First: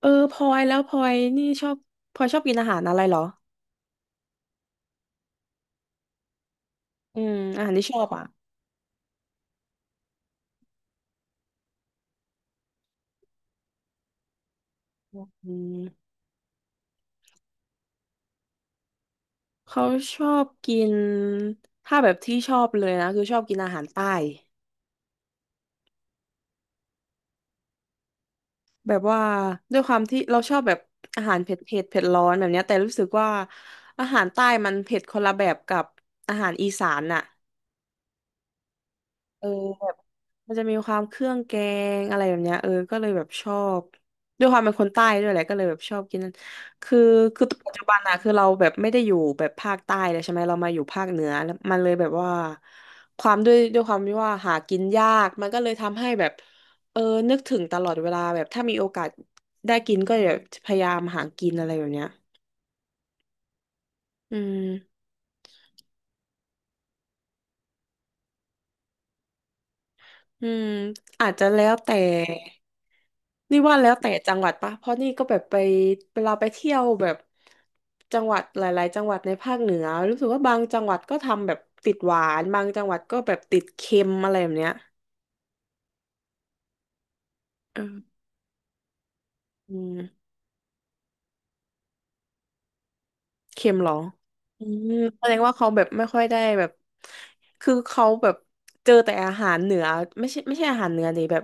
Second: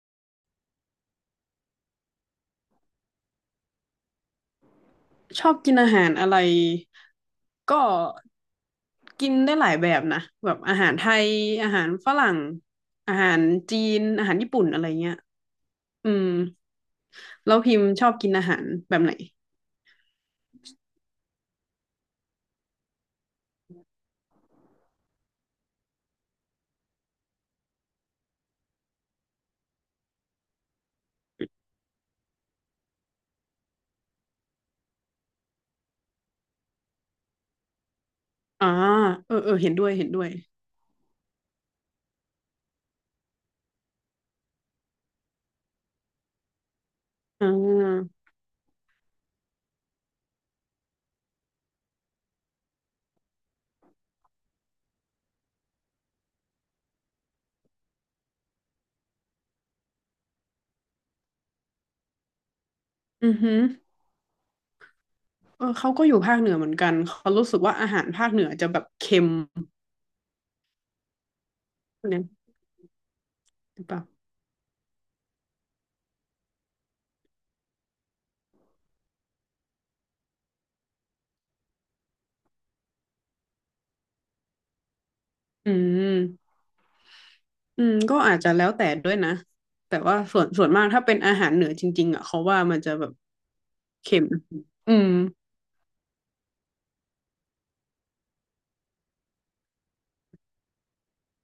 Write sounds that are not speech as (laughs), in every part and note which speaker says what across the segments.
Speaker 1: เออพลอยแล้วพลอยนี่ชอบพลอยชอบกินอาหารอะไรเหรอ
Speaker 2: ชอบกินอาหารอะไร
Speaker 1: อาหารที่
Speaker 2: ก็
Speaker 1: ชอบอ่ะ
Speaker 2: กินได้หลายแบบนะแบบอาหารไทยอาหารฝรั่งอาหารจีนอาหารญี่ปุ่นอะไรเงี้ย
Speaker 1: อืม
Speaker 2: อืมแล้วพิมพ์ชอบกินอาหารแบบไหน
Speaker 1: เขาชอบกินถ้าแบบที่ชอบเลยนะคือชอบกินอาหารใต้แบบว่าด้วยความที่เราชอบแบบอาหารเผ็ดร้อนแบบเนี้ยแต่รู้สึกว่าอาหารใต้มันเผ็ดคนละแบบกับอาหารอีสานน่ะ
Speaker 2: อ่าเออ
Speaker 1: เออ
Speaker 2: เออเห็นด้วยเห็นด้วย
Speaker 1: มันจะมีความเครื่องแกงอะไรแบบเนี้ยเออก็เลยแบบชอบด้วยความเป็นคนใต้ด้วยแหละก็เลยแบบชอบกินนั่นคือคื
Speaker 2: อ่
Speaker 1: อปัจจุบันอะ
Speaker 2: า
Speaker 1: คือเราแบบไม่ได้อยู่แบบภาคใต้เลยใช่ไหมเรามาอยู่ภาคเหนือแล้วมันเลยแบบว่าความด้วยความที่ว่าหากินยากมันก็เลยทำให้แบบเออนึกถึงตลอดเวลาแบบถ้ามีโอกาสได้กินก็จะพยายามหากินอะไรแบบเนี้ย
Speaker 2: อือหือ
Speaker 1: อืม
Speaker 2: เออเขาก็อยู่ภาคเหนือเหมือนกันเขารู้สึกว่าอาหารภาคเหนือจะแบบเค็ม
Speaker 1: อืมอาจจะแล้วแต่
Speaker 2: เนี่ย
Speaker 1: นี่ว่า
Speaker 2: หรือ
Speaker 1: แล้
Speaker 2: เป
Speaker 1: ว
Speaker 2: ล่า
Speaker 1: แต่จังหวัดปะเพราะนี่ก็แบบไปเวลาไปเที่ยวแบบจังหวัดหลายๆ จังหวัดในภาคเหนือรู้สึกว่าบางจังหวัดก็ทำแบบติดหวานบางจังหวัดก็แบบติดเค็มอะไรแบบเนี้ย
Speaker 2: อืม
Speaker 1: เออ
Speaker 2: อืมก็อาจจะแล้วแต่ด้วยนะ
Speaker 1: อื
Speaker 2: แต่ว่า
Speaker 1: ม
Speaker 2: ส่วนมากถ้าเป็นอาหารเหนือจริงๆอ่ะเขาว่ามันจะแบบ
Speaker 1: เค็มเหรอ
Speaker 2: เค็ม
Speaker 1: อืม
Speaker 2: อืม
Speaker 1: แสดงว่าเขาแบบไม่ค่อยได้แบบคือเขาแบบเจอแต่อาหารเหนือไม่ใช่อาหารเหนือดิแบบ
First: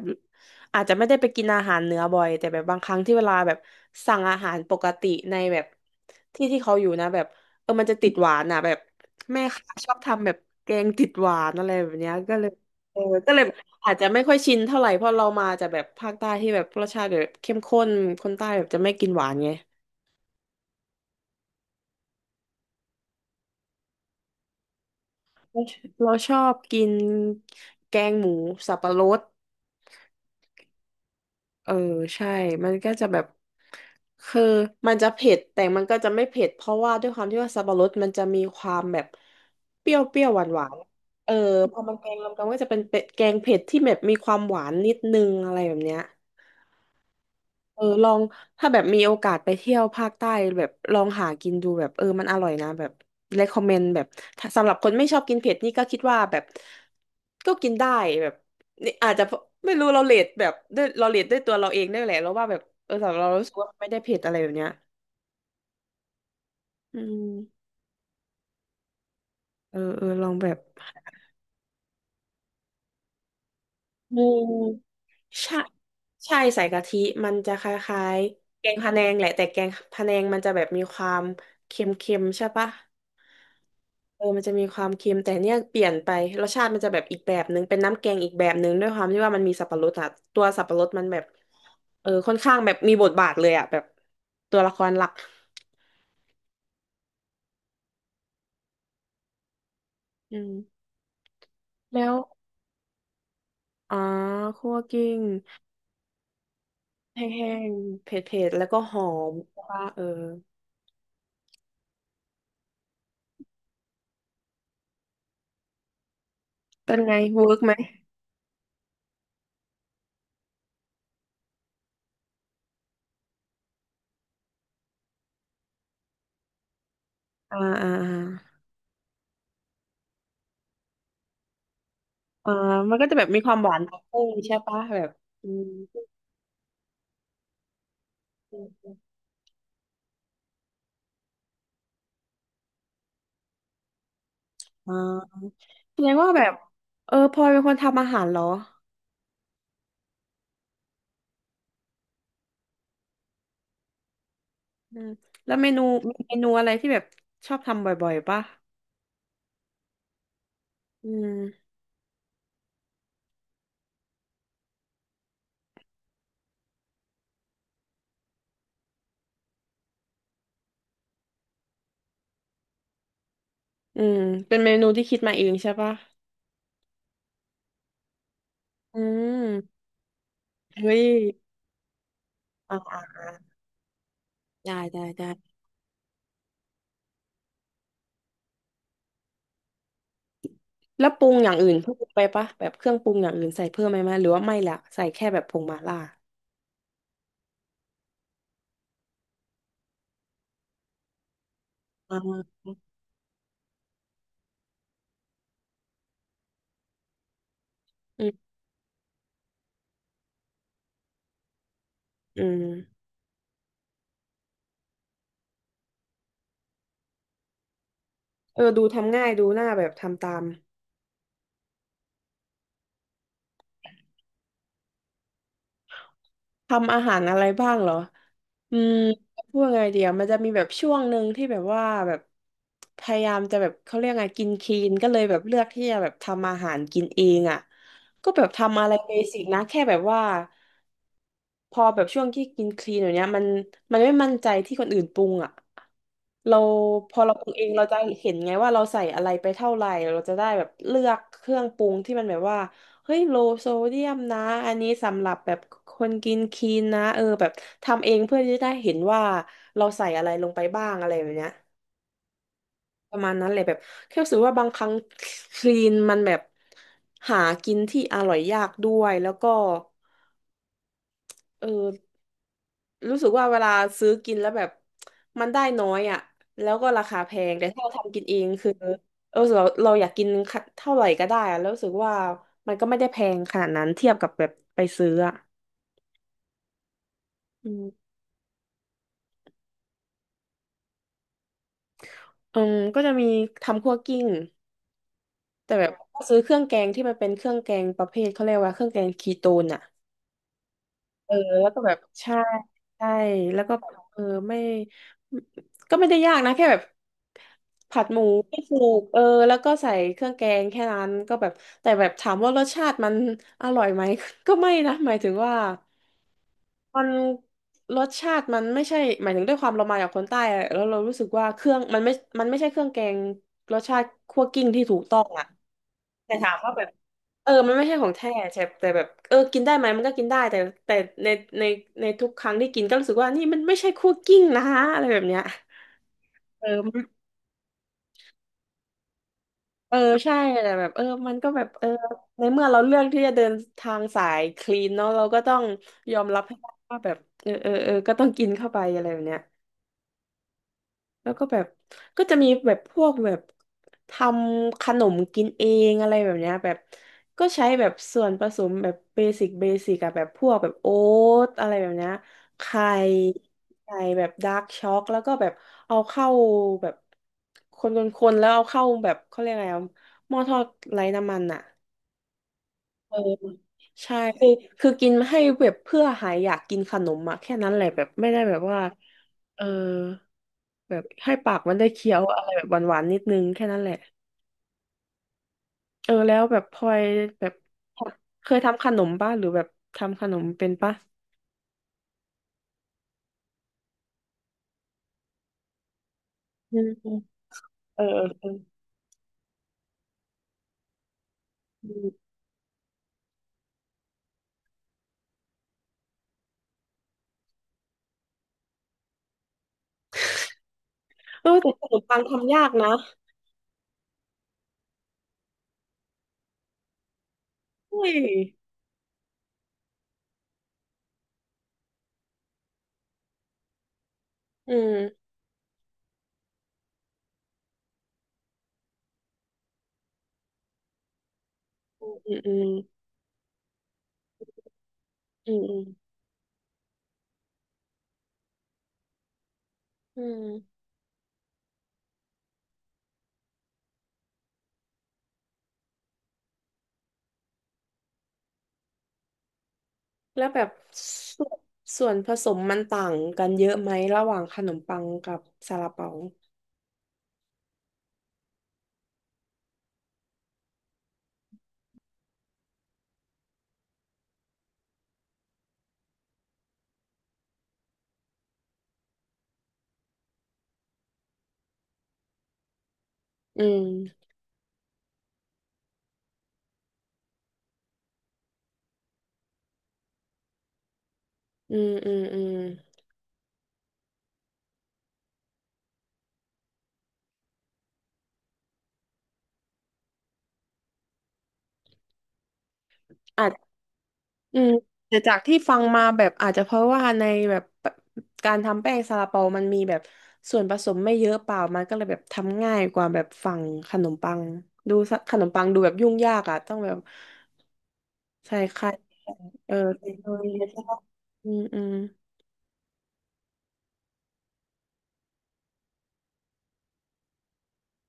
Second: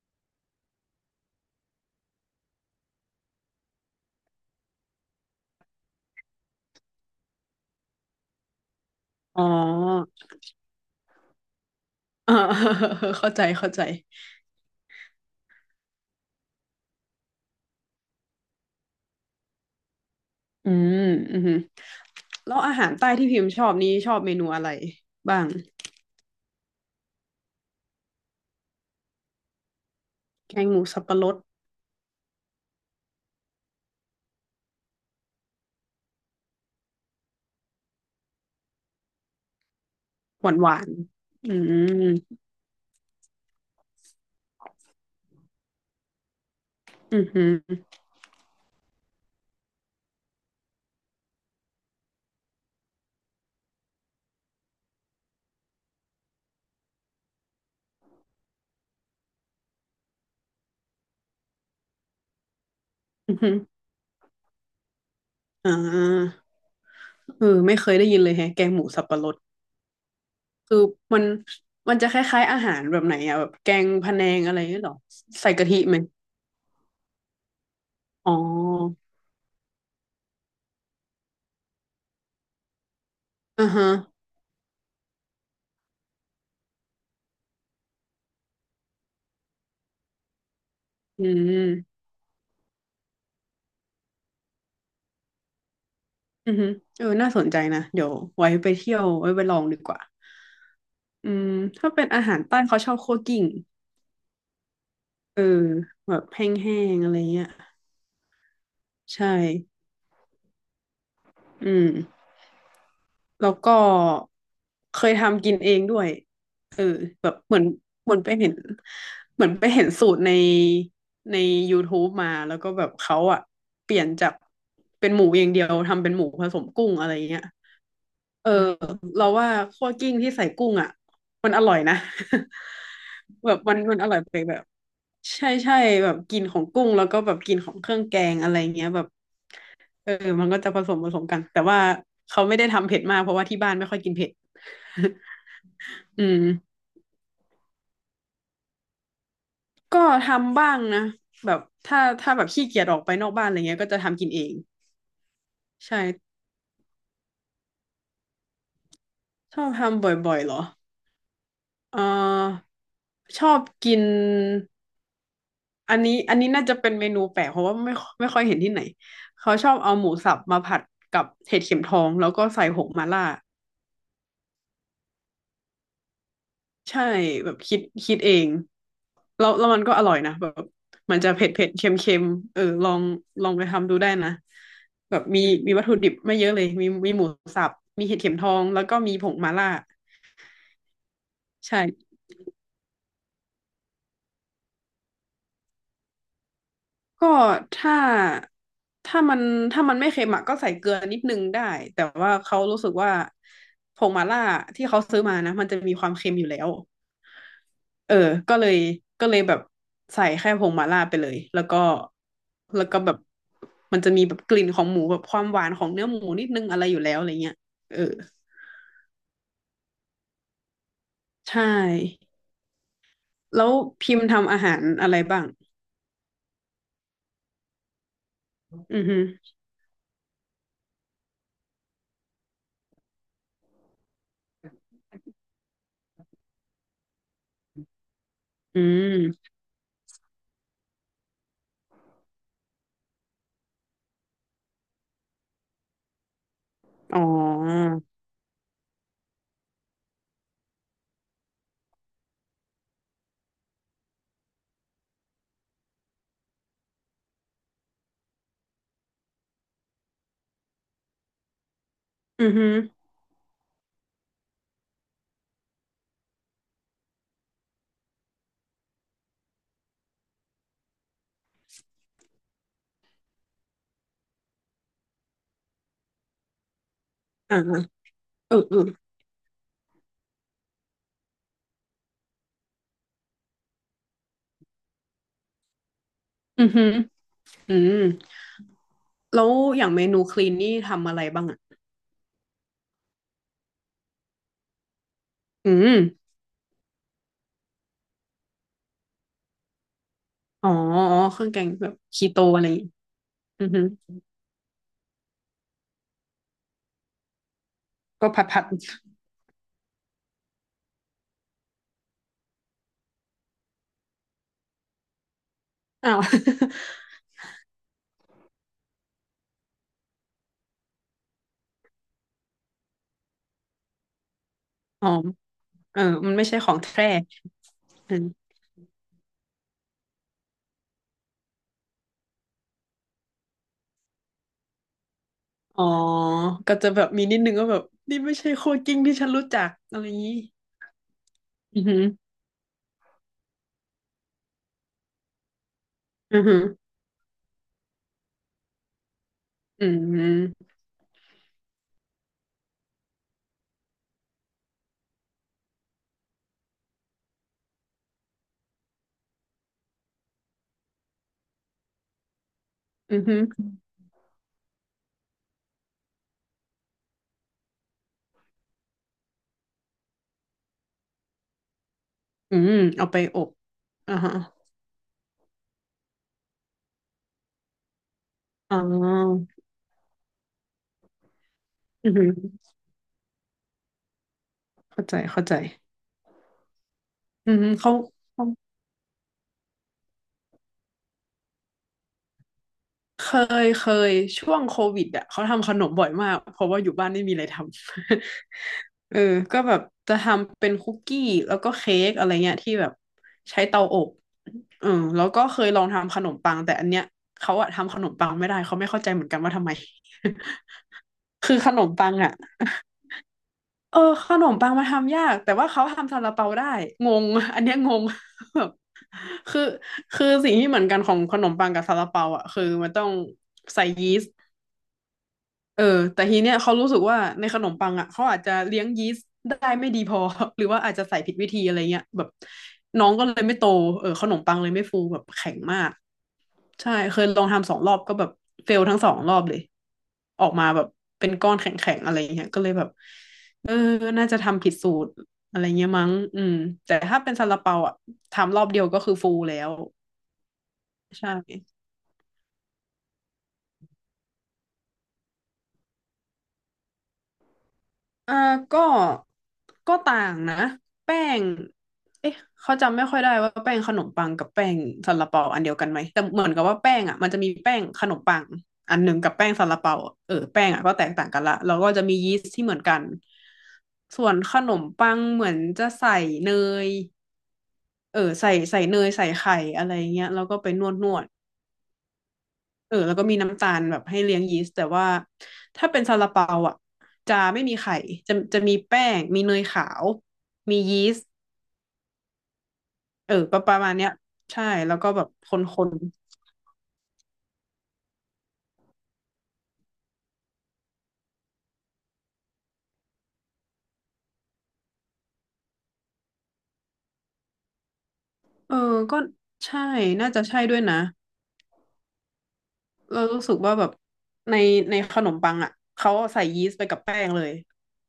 Speaker 1: อาจจะไม่ได้ไปกินอาหารเหนือบ่อยแต่แบบบางครั้งที่เวลาแบบสั่งอาหารปกติในแบบที่เขาอยู่นะแบบเออมันจะติดหวานอ่ะแบบ
Speaker 2: อ๋
Speaker 1: แม่
Speaker 2: อ
Speaker 1: ค้าชอบทำแบบแกงติดหวานอะไรแบบเนี้ย
Speaker 2: เออ
Speaker 1: ก็เลยเออ
Speaker 2: (laughs)
Speaker 1: ก็
Speaker 2: เข้า
Speaker 1: เล
Speaker 2: ใจ
Speaker 1: ย
Speaker 2: เข้าใจ
Speaker 1: อาจจะไม่ค่อยชินเท่าไหร่เพราะเรามาจากแบบภาคใต้ที่แบบรสชาติแบบเข้มข้นคนใต้แบบจะไม่กินหวานไง
Speaker 2: อืมอืมแล้วอาหารใต้ที่พิมพ์ชอบนี้ชอบเมนูอะไรบ้าง
Speaker 1: เราเราชอบกินแกงหมูสับปะรด
Speaker 2: แกงหมูสับปะรด
Speaker 1: เออใช่ มันก็จะแบบคือมันจะเผ็ดแต่มันก็จะไม่เผ็ดเพราะว่าด้วยความที่ว่าสับปะรดมันจะมีความแบบเปรี้ยวเปรี้ยวหวา
Speaker 2: ห
Speaker 1: น
Speaker 2: วาน
Speaker 1: ห
Speaker 2: ห
Speaker 1: วาน
Speaker 2: วาน
Speaker 1: เออ
Speaker 2: อืม
Speaker 1: พอ
Speaker 2: อื
Speaker 1: มันแกงรวมกันก็จะเป็นเป็ดแกงเผ็ดที่แบบมีความหวานนิดนึงอะไรแบบเนี้ย
Speaker 2: มอื
Speaker 1: เอ
Speaker 2: ม
Speaker 1: อลองถ้าแบบมีโอกาสไปเที่ยวภาคใต้แบบลองหากินดูแบบเออมันอร่อยนะแบบ recommend แบบถ้าสำหรับคนไม่ชอบกินเผ็ดนี่ก็คิดว่าแบบก็กินได้แบบนี่อาจจะไม่รู้เราเรทแบบด้วยเราเรทด้วยตัวเราเองได้แหละเราว่าแบบเออสำหรับเรา
Speaker 2: อื
Speaker 1: รู้สึกว่า
Speaker 2: ม
Speaker 1: ไม่ได้เผ็ดอะไรแบบเนี้ย
Speaker 2: อ่า
Speaker 1: อื
Speaker 2: เออ
Speaker 1: ม
Speaker 2: ไม่เคยได้ยินเลยแฮะแกงหมูสับปะรด
Speaker 1: เอออลองแบบ
Speaker 2: คือมันมันจะคล้ายๆอาหารแบบไหนอะแบบแกงพะ
Speaker 1: อื
Speaker 2: แนงอะไรหรีอหรอ
Speaker 1: ม
Speaker 2: ใส่
Speaker 1: ใช่
Speaker 2: กะทิไหม
Speaker 1: ใช่ใส่กะทิมันจะคล้าย
Speaker 2: อ๋อ
Speaker 1: ๆแกงพะแนงแหละแต่แกงพะแนงมันจะแบบมีความเค็มๆใช่ปะ
Speaker 2: อ่าฮะ
Speaker 1: เออมันจะมีความเค็มแต่เนี่ยเปลี่ยนไปรสชาติมันจะแบบอีกแบบนึงเป็นน้ำแกงอีกแบบนึงด้วยความที่ว่ามันมีสับปะรดอะตัวสับปะรดมันแบ
Speaker 2: อื
Speaker 1: บ
Speaker 2: ม
Speaker 1: เออค่อนข้างแบบมีบทบาทเลยอะแบบตัวละครหลัก
Speaker 2: อืมเออน่าสนใจนะเดี๋ยวไว้ไปเที่ยวไว้ไปลองดีกว่า
Speaker 1: อืม
Speaker 2: อืมถ้าเป็
Speaker 1: แล้
Speaker 2: น
Speaker 1: ว
Speaker 2: อาหารใต้เขาชอบคั่วกลิ้ง
Speaker 1: อ๋อคั่วกิ้ง
Speaker 2: เออแบบแห้งๆอะไร
Speaker 1: แห
Speaker 2: เงี้
Speaker 1: ้
Speaker 2: ย
Speaker 1: งๆเผ็ดๆแล้วก็หอ
Speaker 2: ใช่
Speaker 1: มว่าเออ
Speaker 2: อืมแล้วก็เคยทำกินเองด้วยเออ
Speaker 1: เป็นไง
Speaker 2: แบบ
Speaker 1: เวิ
Speaker 2: เห
Speaker 1: ร์
Speaker 2: มื
Speaker 1: ก
Speaker 2: อน
Speaker 1: ไหม
Speaker 2: เหมือนไปเห็นเหมือนไปเห็นสูตรใน YouTube มาแล้วก็แบบเขาอะเปลี่ยนจากเป็นหมูอย่างเดียวทำเป็นหมูผสมกุ้งอะไรเงี้ย
Speaker 1: อ่า
Speaker 2: เออเราว่าคั่วกลิ้งที่ใส่กุ้งอะมันอร่อยนะ
Speaker 1: อ่ามันก็จะแบบมี
Speaker 2: (laughs)
Speaker 1: ค
Speaker 2: แบ
Speaker 1: วาม
Speaker 2: บ
Speaker 1: ห
Speaker 2: มั
Speaker 1: วา
Speaker 2: น
Speaker 1: นข
Speaker 2: มั
Speaker 1: อ
Speaker 2: น
Speaker 1: ง
Speaker 2: อร่อ
Speaker 1: กุ้
Speaker 2: ย
Speaker 1: ง
Speaker 2: ไป
Speaker 1: ใช่
Speaker 2: แบบ
Speaker 1: ปะแบบอื
Speaker 2: ใช่
Speaker 1: ม
Speaker 2: ใช่แบบกินของกุ้งแล้วก็แบบกินของเครื่องแกงอะไรเงี้ยแบบ เออมันก็จะผสมกัน แต่ว่าเขาไม่ได้ทำเผ็ดมากเพราะว่าที่บ้านไม่ค่อยกินเผ็ด
Speaker 1: อ่าแสดง
Speaker 2: (laughs) อื
Speaker 1: ว่าแบ
Speaker 2: ม
Speaker 1: บเออพลอยเป็นคนทำอาหารเหรอ
Speaker 2: ก็ทำบ้างนะ แบบถ้าแบบขี้เกียจออกไปนอกบ้านอะไรเงี้ยก็จะทำกินเอง
Speaker 1: อืมแล้วเมนูมี
Speaker 2: ใช่
Speaker 1: เมนูอะไรที่แบบชอบทำบ่อยๆป่ะ
Speaker 2: ชอบทำบ่อยๆเหรอ
Speaker 1: อืม
Speaker 2: เออชอบกินอันนี้น่าจะเป็นเมนูแปลกเพราะว่าไม่ค่อยเห็นที่ไหนเขาชอบเอาหมูสับมาผัดกับเห็ดเข็มทองแล้วก็ใส่ผงมาล่า
Speaker 1: อืมเป็นเมนูที่คิดมาเองใช่ป่ะ
Speaker 2: ใช่แบบคิดเอง
Speaker 1: อื
Speaker 2: แล้วมั
Speaker 1: ม
Speaker 2: นก็อร่อยนะแบบ
Speaker 1: เฮ้ย
Speaker 2: มันจะเผ็ดเผ็ดเค็มเค็มเออ
Speaker 1: อ่า
Speaker 2: ลอ
Speaker 1: อ่า
Speaker 2: ง
Speaker 1: อ่า
Speaker 2: ลองไปทำดูได้นะ
Speaker 1: ได้ได้
Speaker 2: แบบมี
Speaker 1: ได้
Speaker 2: มีวัตถุดิบไม่เยอะเลยมีหมูสับมีเห็ดเข็มทองแล้วก็มีผงมาล่า
Speaker 1: แล้วปรุงอย่างอื่น
Speaker 2: ใช่
Speaker 1: เพิ่มไปป่ะแบบเครื่องปรุงอย่างอื่นใส่เพิ่มไหมหรือว่าไม่ละใส่แค่แบบผงมาล่า
Speaker 2: ก็ถ้าถ้ามันถ้ามันไม่เค็มอะก็ใส่เกลือนิดนึงได้แต่
Speaker 1: อ่
Speaker 2: ว่าเขา
Speaker 1: า
Speaker 2: รู้สึกว่าผงมาล่าที่เขาซื้อมานะมันจะมีความเค็มอยู่แล้ว เออ
Speaker 1: อืม
Speaker 2: ก็เลยก็เลยแบบใส่แค่ผงมาล่าไปเลย แล้วก็
Speaker 1: อืม
Speaker 2: แล้วก็แบบมันจะมีแบบกลิ่นของหมูแบบความหวานของเนื้อหมูนิดนึงอะไรอยู่แล้วอะไรเงี้ยเออ
Speaker 1: เออ ดูทำง่ายดูหน้าแบบทำตาม
Speaker 2: ใช่ แล้วพิมพ์ทำอาหารอะไรบ้าง
Speaker 1: ทำอาหารอะไรบ้างเหรอ อืม
Speaker 2: อือฮึ
Speaker 1: พูดไงเดียวมันจะมีแบบช่วงหนึ่งที่แบบว่าแบบพยายามจะแบบเขาเรียกไงกินคลีนก็เลยแบบเลือกที่จะแบบทำอาหารกินเองอ่ะก็แบบ
Speaker 2: อื
Speaker 1: ทำอะไรเบสิก
Speaker 2: ม
Speaker 1: นะแค่แบบว่า พอแบบช่วงที่กินคลีนอย่างเนี้ยมันไม่มั่นใจที่คนอื่นปรุงอ่ะเราพ
Speaker 2: อ๋
Speaker 1: อเราปรุงเองเรา
Speaker 2: อ
Speaker 1: จะเห็นไงว่าเราใส่อะไรไปเท่าไหร่เราจะได้แบบเลือกเครื่องปรุงที่มันแบบว่าเฮ้ยโลโซเดียมนะอันนี้สำหรับแบบคนกินคลีนนะเออแบบทำเองเพื่อที่จะได้เห็นว่าเราใส่อะไรลงไปบ้างอะไรแบบเนี้ย
Speaker 2: อือฮึ
Speaker 1: ประมาณนั้นเลยแบบแค่รู้สึกว่าบางครั้งคลีนมันแบบหากินที่อร่อยยากด้วยแล้วก็เออ รู้สึกว่าเวลาซื้อกินแล้วแบบมันได้น้อยอ่ะแล้วก็ราคาแพง
Speaker 2: อ่า
Speaker 1: แต่ถ้าเราทำกินเอง
Speaker 2: เออ
Speaker 1: คือ
Speaker 2: เออ
Speaker 1: เราอยากกินเท่าไหร่ก็ได้อะแล้วรู้สึกว่ามันก็ไม่ได้แพงขนาดนั้นเทียบกับแบบไปซื้ออ่ะ
Speaker 2: อือฮึ
Speaker 1: อื
Speaker 2: อื
Speaker 1: ม
Speaker 2: มแล้วอย่างเมนูคลีนนี่ทำอะไรบ้างอ่ะ
Speaker 1: ก็จะมีทำคั่วกลิ้ง
Speaker 2: อื
Speaker 1: แต่แบบ
Speaker 2: ม
Speaker 1: ก็ซื้อเครื่องแกงที่มันเป็นเครื่องแกงประเภทเขาเรียกว่าเครื่องแกงคีโตนอ่ะ
Speaker 2: อ๋ออ๋อ
Speaker 1: เออ
Speaker 2: เครื่องแก
Speaker 1: แล้
Speaker 2: ง
Speaker 1: วก็
Speaker 2: แบ
Speaker 1: แบ
Speaker 2: บ
Speaker 1: บ
Speaker 2: คี
Speaker 1: ใช่
Speaker 2: โตอะไรอย่างงี้
Speaker 1: ใช่แล้
Speaker 2: อื
Speaker 1: ว
Speaker 2: อ
Speaker 1: ก็
Speaker 2: ฮึ
Speaker 1: แบบไม่ก็ไม่ได้ยากนะแค่แบบผัดหมู
Speaker 2: ก็ผัด
Speaker 1: ไม่
Speaker 2: ผัด
Speaker 1: ถูกแล้วก็ใส่เครื่องแกงแค่นั้นก็แบบแต่แบบถามว่ารสชาติมันอร่อยไหม (laughs) ก็ไม่นะหมายถึงว่า
Speaker 2: อ้าว
Speaker 1: มันรสชาติมันไม่ใช่หมายถึงด้วยความเรามาจากคนใต้อะแล้วเรารู้สึกว่าเครื่องมันไม่มันไม่ใช่เครื่องแกงรสชาติคั่วกลิ้งที่ถู
Speaker 2: (laughs)
Speaker 1: ก
Speaker 2: อ๋อ
Speaker 1: ต้องอะ
Speaker 2: เออ มั
Speaker 1: แต่
Speaker 2: นไม่
Speaker 1: ถา
Speaker 2: ใช่
Speaker 1: ม
Speaker 2: ข
Speaker 1: ว่า
Speaker 2: อง
Speaker 1: แบบ
Speaker 2: แท้
Speaker 1: มันไม่ใช่ของ
Speaker 2: เออ
Speaker 1: แท้ใช่แต่แบบกินได้ไหมมันก็กินได้แต่แต่ในในในทุกครั้งที่กินก็รู้สึกว่านี่มันไม่ใช่คั่วกลิ้งนะอะไรแบบเนี้ย
Speaker 2: อ๋อ ก็จะ
Speaker 1: มั
Speaker 2: แบ
Speaker 1: น
Speaker 2: บมีนิดนึงก็แบบนี่ไม่ใช่โคกิ้งที่ฉันรู้จัก
Speaker 1: เอ
Speaker 2: อะ
Speaker 1: อ
Speaker 2: ไรอย่าง
Speaker 1: ใช่
Speaker 2: นี้
Speaker 1: แต่แบบมันก็แบบ
Speaker 2: อือหือ
Speaker 1: ในเมื่อเราเลือกที่จะเดินทางสายคลีนเนาะเราก็ต้องยอมรั
Speaker 2: อื
Speaker 1: บ
Speaker 2: อ
Speaker 1: ให้
Speaker 2: หือ
Speaker 1: ได้ว่าแบบก็ต้องกินเข้าไปอะไรแบบเนี้ย
Speaker 2: อืม
Speaker 1: แล้วก็แบบก็จะมีแบบพวกแบบทำขนมกินเองอะไรแบบเนี้ยแบบก็ใช้แบบส่วนผสมแบบเบสิกอะแบบพวกแบบโอ๊ตอะไรแบบเนี้ยไข่
Speaker 2: อือหือ
Speaker 1: ไข่แบบดาร์กช็อกแล้วก็แบบเอาเข้าแบบคนๆๆแล้วเอาเข้าแบบเขาเรียกอะไรอะหม้อทอดไร้น้ำมันอะ
Speaker 2: อืมเอา
Speaker 1: เอ
Speaker 2: ไป
Speaker 1: อ
Speaker 2: อบ
Speaker 1: ใช่
Speaker 2: อ่าฮะ
Speaker 1: คือคือกินให้แบบเพื่อหายอยากกินขนมอะแค่นั้นแหละแบบไม่ได้แบบ
Speaker 2: อ๋
Speaker 1: ว่า
Speaker 2: อ
Speaker 1: เออ แบบให้ปากมันได้
Speaker 2: อื
Speaker 1: เคี้
Speaker 2: อ
Speaker 1: ยว
Speaker 2: หือ
Speaker 1: อะไรแบบหวานๆนิดนึงแค่นั้นแหละ
Speaker 2: เข้าใจเข้าใจ
Speaker 1: แล้วแบบพลอยแบ
Speaker 2: อื
Speaker 1: บ
Speaker 2: อหือเขา
Speaker 1: เคยทำขนมป่ะหรือแบบทำขนมเป็นป่ะ
Speaker 2: เคเคยช่วงโควิดอ่ะเขาทำขนมบ่อยมากเพราะ
Speaker 1: อื
Speaker 2: ว่าอยู่บ้านไม่มีอะ
Speaker 1: ม
Speaker 2: ไรทำ
Speaker 1: เออเออเออ
Speaker 2: (laughs) เออก็แบบจะทำเป็นคุกกี้แล้วก็เค้กอะไรเงี้ยที่แบบใช้เตาอบเออแล้วก็เคยลองทำขนมปังแต่อันเนี้ยเขาอะทำขนมปังไม่ได้เขาไม่เข้าใจเหมือนกันว่าทำไม (laughs) คือ
Speaker 1: แต่
Speaker 2: ขน
Speaker 1: ข
Speaker 2: ม
Speaker 1: นม
Speaker 2: ปัง
Speaker 1: ปัง
Speaker 2: อะ
Speaker 1: ทำยากนะ
Speaker 2: เออขนมปังมาทำยากแต่ว่าเขาทำซาลาเปาได้งงอันเนี้ยง
Speaker 1: เฮ้
Speaker 2: ง
Speaker 1: ย
Speaker 2: (laughs) แบบคือคือสิ่งที่เหมือนกันของขนมปังกับซาลาเปาอ่ะคือมันต้องใส่ยีสต์
Speaker 1: อืม
Speaker 2: เออแต่ทีเนี้ยเขารู้สึกว่าในขนมปังอ่ะเขาอาจจะเลี้ยงยีสต์ได้ไม่ดีพอ (laughs) หรือว่าอาจจะใส่ผิดวิธีอะไรเงี้ย
Speaker 1: อื
Speaker 2: แบบ
Speaker 1: มอืม
Speaker 2: น้องก็เลยไม่โตเออขนมปังเลยไม่ฟูแบบ
Speaker 1: อื
Speaker 2: แข็ง
Speaker 1: มอื
Speaker 2: มา
Speaker 1: ม
Speaker 2: กใช่เคยลองทำสองรอบก็แบบเฟลทั้งสองรอบเลย
Speaker 1: อื
Speaker 2: ออกมาแบ
Speaker 1: ม
Speaker 2: บเป็นก้อนแข็งๆอะไรเงี้ยก็เลยแบบเออน่าจะทำผิดสูตรอะไรเงี้ยมั้งอืมแต่ถ้าเป็นซาลาเปาอ่ะทำรอบเดียวก็คือฟูแล้ว
Speaker 1: แล้วแบบ
Speaker 2: ใช
Speaker 1: ส่วน
Speaker 2: ่
Speaker 1: ส่วนผสมมันต่างกันเยอะไหมระหว่างขนมปังกับซาลาเปา
Speaker 2: อ่าก็ก็ต่างนะแป้งเอ๊ะเขาจำไม่ค่อยได้ว่าแป้งขนมปังกับแป้งซาลาเปาอันเดียวกันไหมแต่เหมือนกับว่าแป้งอ่ะมันจะมีแป้งขนมปังอันหนึ่งกับแป้งซาลาเปาอะเออแป้งอ่ะก็แตกต่างกันละแล้วก็จะมียีสต์ที่เหมือนกัน
Speaker 1: อื
Speaker 2: ส่
Speaker 1: ม
Speaker 2: วนขนมปังเหมือนจะใส่เนยเออใส่เนยใส่ไข่อะไรเงี้ยแล้วก็ไปนวดนวด
Speaker 1: อืมอืมอืม
Speaker 2: เออแล้วก็มีน้ำตาลแบบให้เลี้ยงยีสต์แต่ว่าถ้าเป็นซาลาเปาอ่ะจะไม่มีไข่จะมีแป้งมีเนยขาวมียีสต์เออประมาณเนี้ย
Speaker 1: อื
Speaker 2: ใช่
Speaker 1: ม
Speaker 2: แล้วก็
Speaker 1: แต่
Speaker 2: แบบ
Speaker 1: จาก
Speaker 2: ค
Speaker 1: ที่
Speaker 2: น
Speaker 1: ฟังมาแบบอาจจะเพราะว่าในแบบการทำแป้งซาลาเปามันมีแบบส่วนผสมไม่เยอะเปล่ามันก็เลยแบบทำง่ายกว่าแบบฝั่งขนมปังดูซะขนมปังดูแบบยุ่งยากอ่ะต้องแบบใส่
Speaker 2: ๆเอ
Speaker 1: ไข่
Speaker 2: อก็ใช่
Speaker 1: เทคโน
Speaker 2: น่า
Speaker 1: โล
Speaker 2: จะ
Speaker 1: ยี
Speaker 2: ใช่ด้ว
Speaker 1: ใช่
Speaker 2: ย
Speaker 1: ปะ
Speaker 2: นะ
Speaker 1: อืมอืม
Speaker 2: เรารู้สึกว่าแบบในในขนมปังอ่ะเขาใส่ยีสต์ไปกับแป้งเลย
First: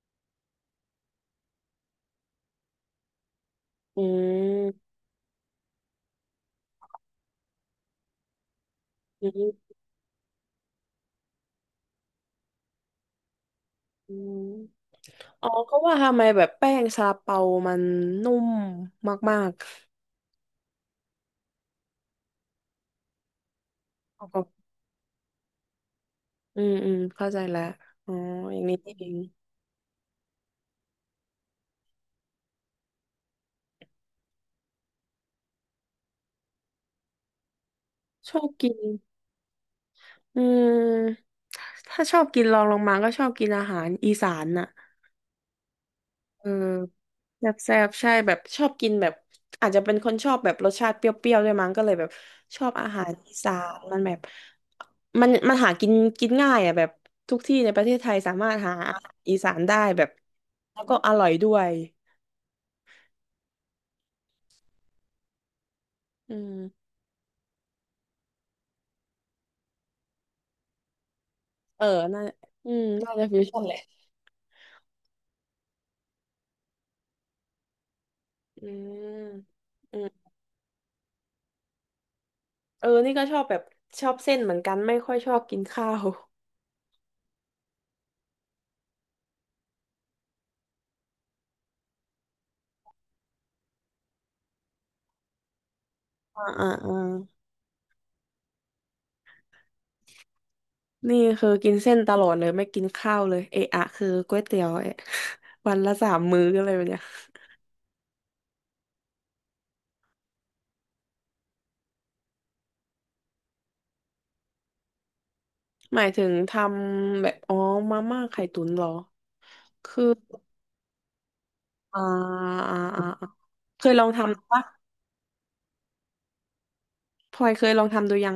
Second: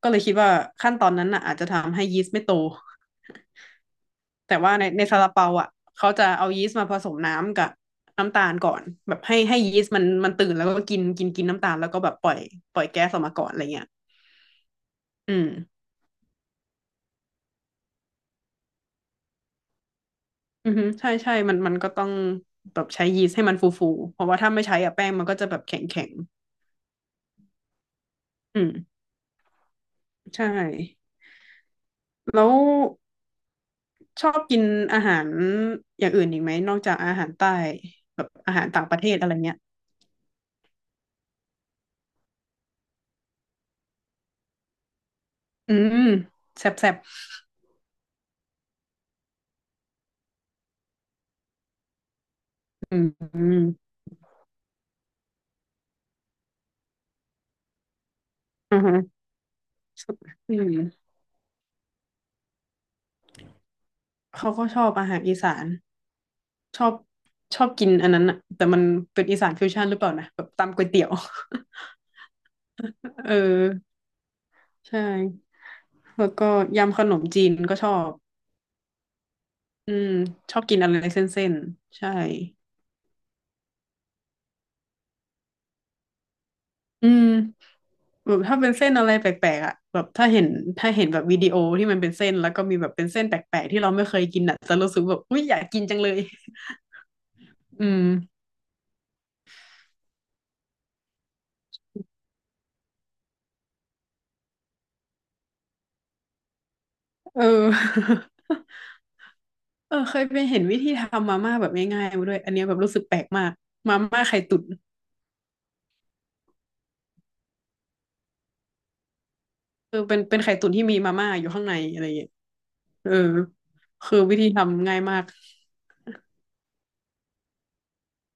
Speaker 2: ก็เลยคิดว่าขั้นตอนนั้นน่ะอาจจะทำให้ยีสต์ไม่โต
Speaker 1: อื
Speaker 2: แต่ว่า
Speaker 1: ม
Speaker 2: ในซาลาเปาอ่ะเขาจะเอายีสต์มาผสมน้ำกับน้ำตาลก่อนแบบ
Speaker 1: อื
Speaker 2: ให้
Speaker 1: ม
Speaker 2: ยีสต์มันตื่นแล้วก็กินกินกินน้ำตาลแล้วก็แบบปล่อยแก๊สออกมาก่อนอะไรเงี้ย
Speaker 1: อืม
Speaker 2: อื
Speaker 1: อ๋
Speaker 2: ม
Speaker 1: อก็ว่าทำไมแบบแป้งซาลาเปามันนุ่มมาก
Speaker 2: อือฮึใช่ใช่มันก็ต้องแบบใช้ยีสต์ให้มันฟูฟูเพ
Speaker 1: ๆอ๋อ
Speaker 2: ราะว่าถ้าไม่ใช้อะแป้งมันก็จะแบบแข็งแข็ง
Speaker 1: เข้าใจแล้วอ๋ออ
Speaker 2: อื
Speaker 1: ย่าง
Speaker 2: ม
Speaker 1: นี้นี่เอง
Speaker 2: ใช่แล้วชอบกินอาหารอย่างอื่นอีกไหมนอกจากอาหารใต้แบบ
Speaker 1: ชอบ
Speaker 2: อาหา
Speaker 1: กิ
Speaker 2: ร
Speaker 1: น
Speaker 2: ต่างประเทศอะไรเงี้ย
Speaker 1: อืมถ้าชอบกินรองลงมาก็ชอบกินอาหารอีสานน่ะ
Speaker 2: อืม
Speaker 1: เออ
Speaker 2: แซ่บแซ่บ
Speaker 1: แซ่บๆใช่แบบชอบกินแบบอาจจะเป็นคนชอบแบบรสชาติเปรี้ยวๆด้วยมั้งก็เลยแบบชอบอา
Speaker 2: อื
Speaker 1: หารอีสา
Speaker 2: ม
Speaker 1: นมันแบบมันหากินกินง่ายอ่ะแบบทุกที่ในประเทศไทยสามารถหา
Speaker 2: อืมอือฮึ
Speaker 1: อาหารอีสานได้แบบ
Speaker 2: อื
Speaker 1: แล้ว
Speaker 2: ม
Speaker 1: ก็อร่อยด้วย
Speaker 2: เขาก็ชอบอาหารอีสาน
Speaker 1: อื
Speaker 2: ชอ
Speaker 1: ม
Speaker 2: บชอบกินอันนั้นอะแต่มันเป็นอีสานฟิวชั่นหรือเปล่านะแบบตำก๋วยเตี๋ยว
Speaker 1: เออน่าน่าจะ
Speaker 2: (laughs) เออ
Speaker 1: ฟิวชั่นแหละ
Speaker 2: ใช่แล้วก็ยำขนมจีนก็ชอบ
Speaker 1: อืม
Speaker 2: อื
Speaker 1: อื
Speaker 2: ม
Speaker 1: ม
Speaker 2: ชอบกินอะไรเส้นๆใช่
Speaker 1: นี่ก็ชอบแบบชอบเส้นเหมือนกัน ไม่ค่อยชอบกินข้าว
Speaker 2: อืมแบบถ้าเป็นเส้นอะไรแปลกๆอ่ะแบบถ้าเห็นถ้าเห็นแบบวิดีโอที่มันเป็นเส้นแล้วก็มีแบบเป็นเส้นแปลกๆที่เราไม่เคยกินอ่ะจะรู้สึกแบบอุ้ยอยากกินจังเลย
Speaker 1: (laughs) อ่าอ่าอ่า
Speaker 2: อืม
Speaker 1: นี่คือกินเส้นตลอดเลยไม่กินข้าวเลยเอะอะคือก๋วยเตี๋ยวเอะ (laughs) วันละ3 มื้ออะไรแบบเนี้ย
Speaker 2: เออ (laughs) เออเคยไปเห็นวิธีทำมาม่าแบบง่ายๆมาด้วยอันเนี้ยแบบรู้สึกแปลกมากมาม่าไข่ตุ๋น
Speaker 1: หมายถึงทำแบบอ๋อมาม่าไข่ตุ๋นเหรอ
Speaker 2: เออ
Speaker 1: คือ
Speaker 2: เป็นไข่ตุ๋นที่มีมาม่าอยู่ข้างในอะ
Speaker 1: อ่า
Speaker 2: ไรอย่างเงี้ย
Speaker 1: อ่าอ่า
Speaker 2: เออ
Speaker 1: อ่าเคยลอง
Speaker 2: คือวิธี
Speaker 1: ทำปะ
Speaker 2: ทำง่ายมาก
Speaker 1: พลอยเคยลองทำดูยัง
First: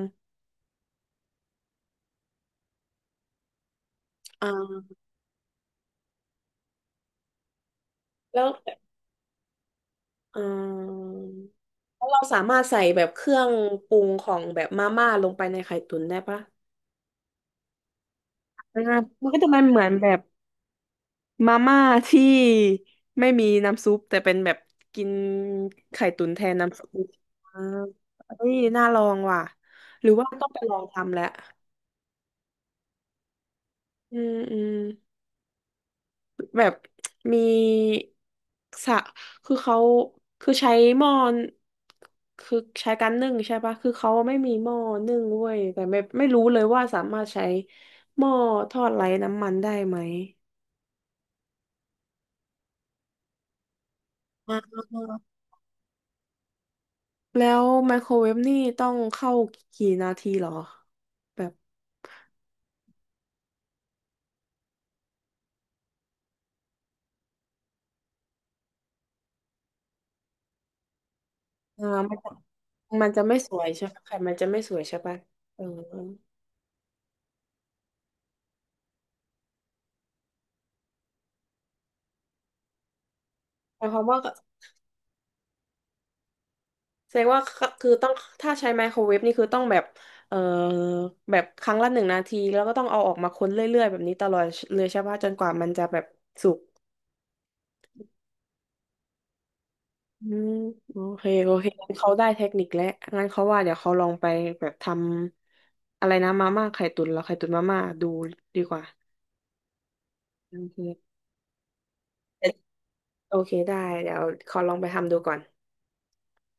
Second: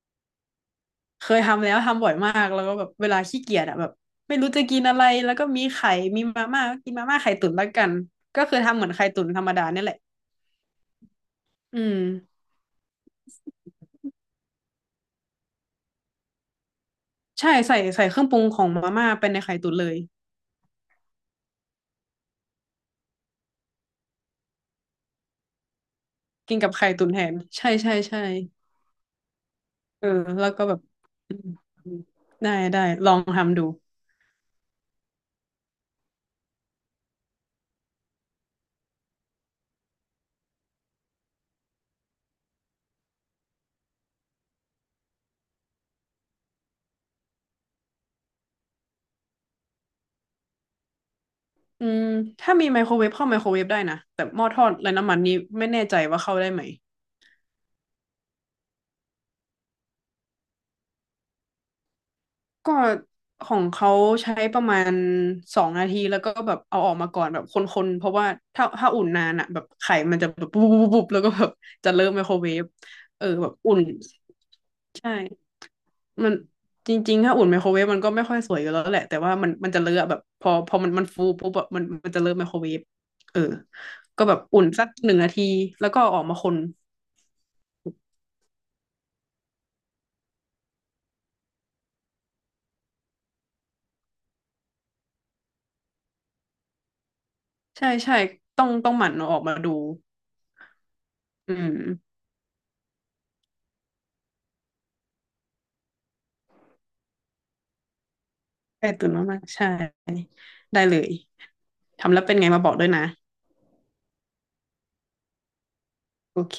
Speaker 2: เคยทำแล้วทำบ่อยมากแล้วก็แบบเวลาขี้เกียจอะแบบไม่รู้
Speaker 1: อ่า
Speaker 2: จะกินอะไรแล้วก็มีไข่มีมาม่าก็กินมาม่าไข่ตุ๋นแล้วกันก็
Speaker 1: แล้ว
Speaker 2: คือทำเหมือนไข่ตุ๋นธรรมดาเนี่ยแหละ
Speaker 1: อ่า
Speaker 2: อืม
Speaker 1: แล้วเราสามารถใส่แบบเครื่องปรุงของแบบมาม่าลงไปในไข่ตุ๋นได้ปะ
Speaker 2: ใช่ใส่เครื่องปรุงของมา
Speaker 1: อ่า
Speaker 2: ม่า
Speaker 1: มั
Speaker 2: เป็น
Speaker 1: นก็
Speaker 2: ใน
Speaker 1: จะ
Speaker 2: ไข่
Speaker 1: ไม่
Speaker 2: ตุ๋น
Speaker 1: เหมื
Speaker 2: เล
Speaker 1: อน
Speaker 2: ย
Speaker 1: แบบ มาม่าที่ไม่มีน้ำซุปแต่เป็นแบบกินไข่ตุ๋นแทน
Speaker 2: กินกับ
Speaker 1: น้ำซุ
Speaker 2: ไข่
Speaker 1: ป
Speaker 2: ตุ๋นแทน
Speaker 1: อ่า
Speaker 2: ใช่ใช่ใช่
Speaker 1: เฮ้ยน่าลองว่ะห
Speaker 2: เออ
Speaker 1: รือว่าต้
Speaker 2: แล้
Speaker 1: อ
Speaker 2: ว
Speaker 1: งไป
Speaker 2: ก็
Speaker 1: ล
Speaker 2: แบ
Speaker 1: อ
Speaker 2: บ
Speaker 1: งทำแหละ
Speaker 2: อืมอืมได้ได้ลองทำดู
Speaker 1: อืมอืมแบบมีสะคือเขาคือใช้หม้อคือใช้การนึ่งใช่ปะคือเขาไม่มีหม้อนึ่งเว้ยแต่ไม่ไม่รู้เลยว่าสามารถใช้หม้อทอดไร้น้ำมันได้ไหม
Speaker 2: อืมถ้ามีไมโครเวฟเข้าไมโครเวฟได้นะแต่หม้อ
Speaker 1: อ่
Speaker 2: ทอด
Speaker 1: า
Speaker 2: ไร้น้ำมันนี้ไม่แน่ใจว่าเข้าได้ไหม
Speaker 1: แล้วไมโครเวฟนี่ต้องเข้ากี่นาทีเหรอแบบ
Speaker 2: ก็ของเขาใช้ประมาณ2 นาทีแล้วก็แบบเอาออกมาก่อนแบบคนๆเพราะว่าถ้าอุ่นนานอ่ะแบบไข่มันจะแบบปุ๊บปุ๊บปุ๊บแล้วก็แบบจะเริ่
Speaker 1: มั
Speaker 2: ม
Speaker 1: น
Speaker 2: ไม
Speaker 1: จะ
Speaker 2: โครเวฟ
Speaker 1: มันจะ
Speaker 2: เออ
Speaker 1: ไม่
Speaker 2: แบ
Speaker 1: ส
Speaker 2: บ
Speaker 1: วย
Speaker 2: อุ่น
Speaker 1: ใช่ไหมไข่มันจะไม่สวยใช่
Speaker 2: ใช่
Speaker 1: ปะเออ
Speaker 2: มันจริงๆถ้าอุ่นไมโครเวฟมันก็ไม่ค่อยสวยอยู่แล้วแหละแต่ว่ามันจะเลอะแบบพอมันฟูปุ๊บแบบมันจะเริ่มไมโครเวฟเออ
Speaker 1: หมายความว่า
Speaker 2: ก็
Speaker 1: ก็
Speaker 2: แบบอุ่นสัก1 นาทีแล้วก็เอาออกมาคน
Speaker 1: แสดงว่าก็คือต้องถ้าใช้ไมโครเวฟนี่คือต้องแบบเอ่อแบบครั้งละ1 นาทีแล้วก็ต้องเอาออกมาคนเรื่อยๆแบบนี้ตลอดเลยใช่ปะจนกว่ามันจะแบบสุก
Speaker 2: ใช่ใช่ต้องหมั่นเอาออกมาดู
Speaker 1: อืมโอเคโอ
Speaker 2: อื
Speaker 1: เคงั้นเขา
Speaker 2: ม
Speaker 1: ได้เทคนิคแล้วงั้นเขาว่าเดี๋ยวเขาลองไปแบบทำอะไรนะมาม่าไข่ตุ๋นเหรอไข่ตุ๋นมาม่าดูดีกว่า
Speaker 2: ใก่ตุนมากๆใช่
Speaker 1: โอ
Speaker 2: ได้เลย
Speaker 1: เค
Speaker 2: ทำแล้วเป็นไงมาบอกด้วยนะ
Speaker 1: โอเคได้เดี๋ยวขอลองไปทำดูก่อน
Speaker 2: โอเค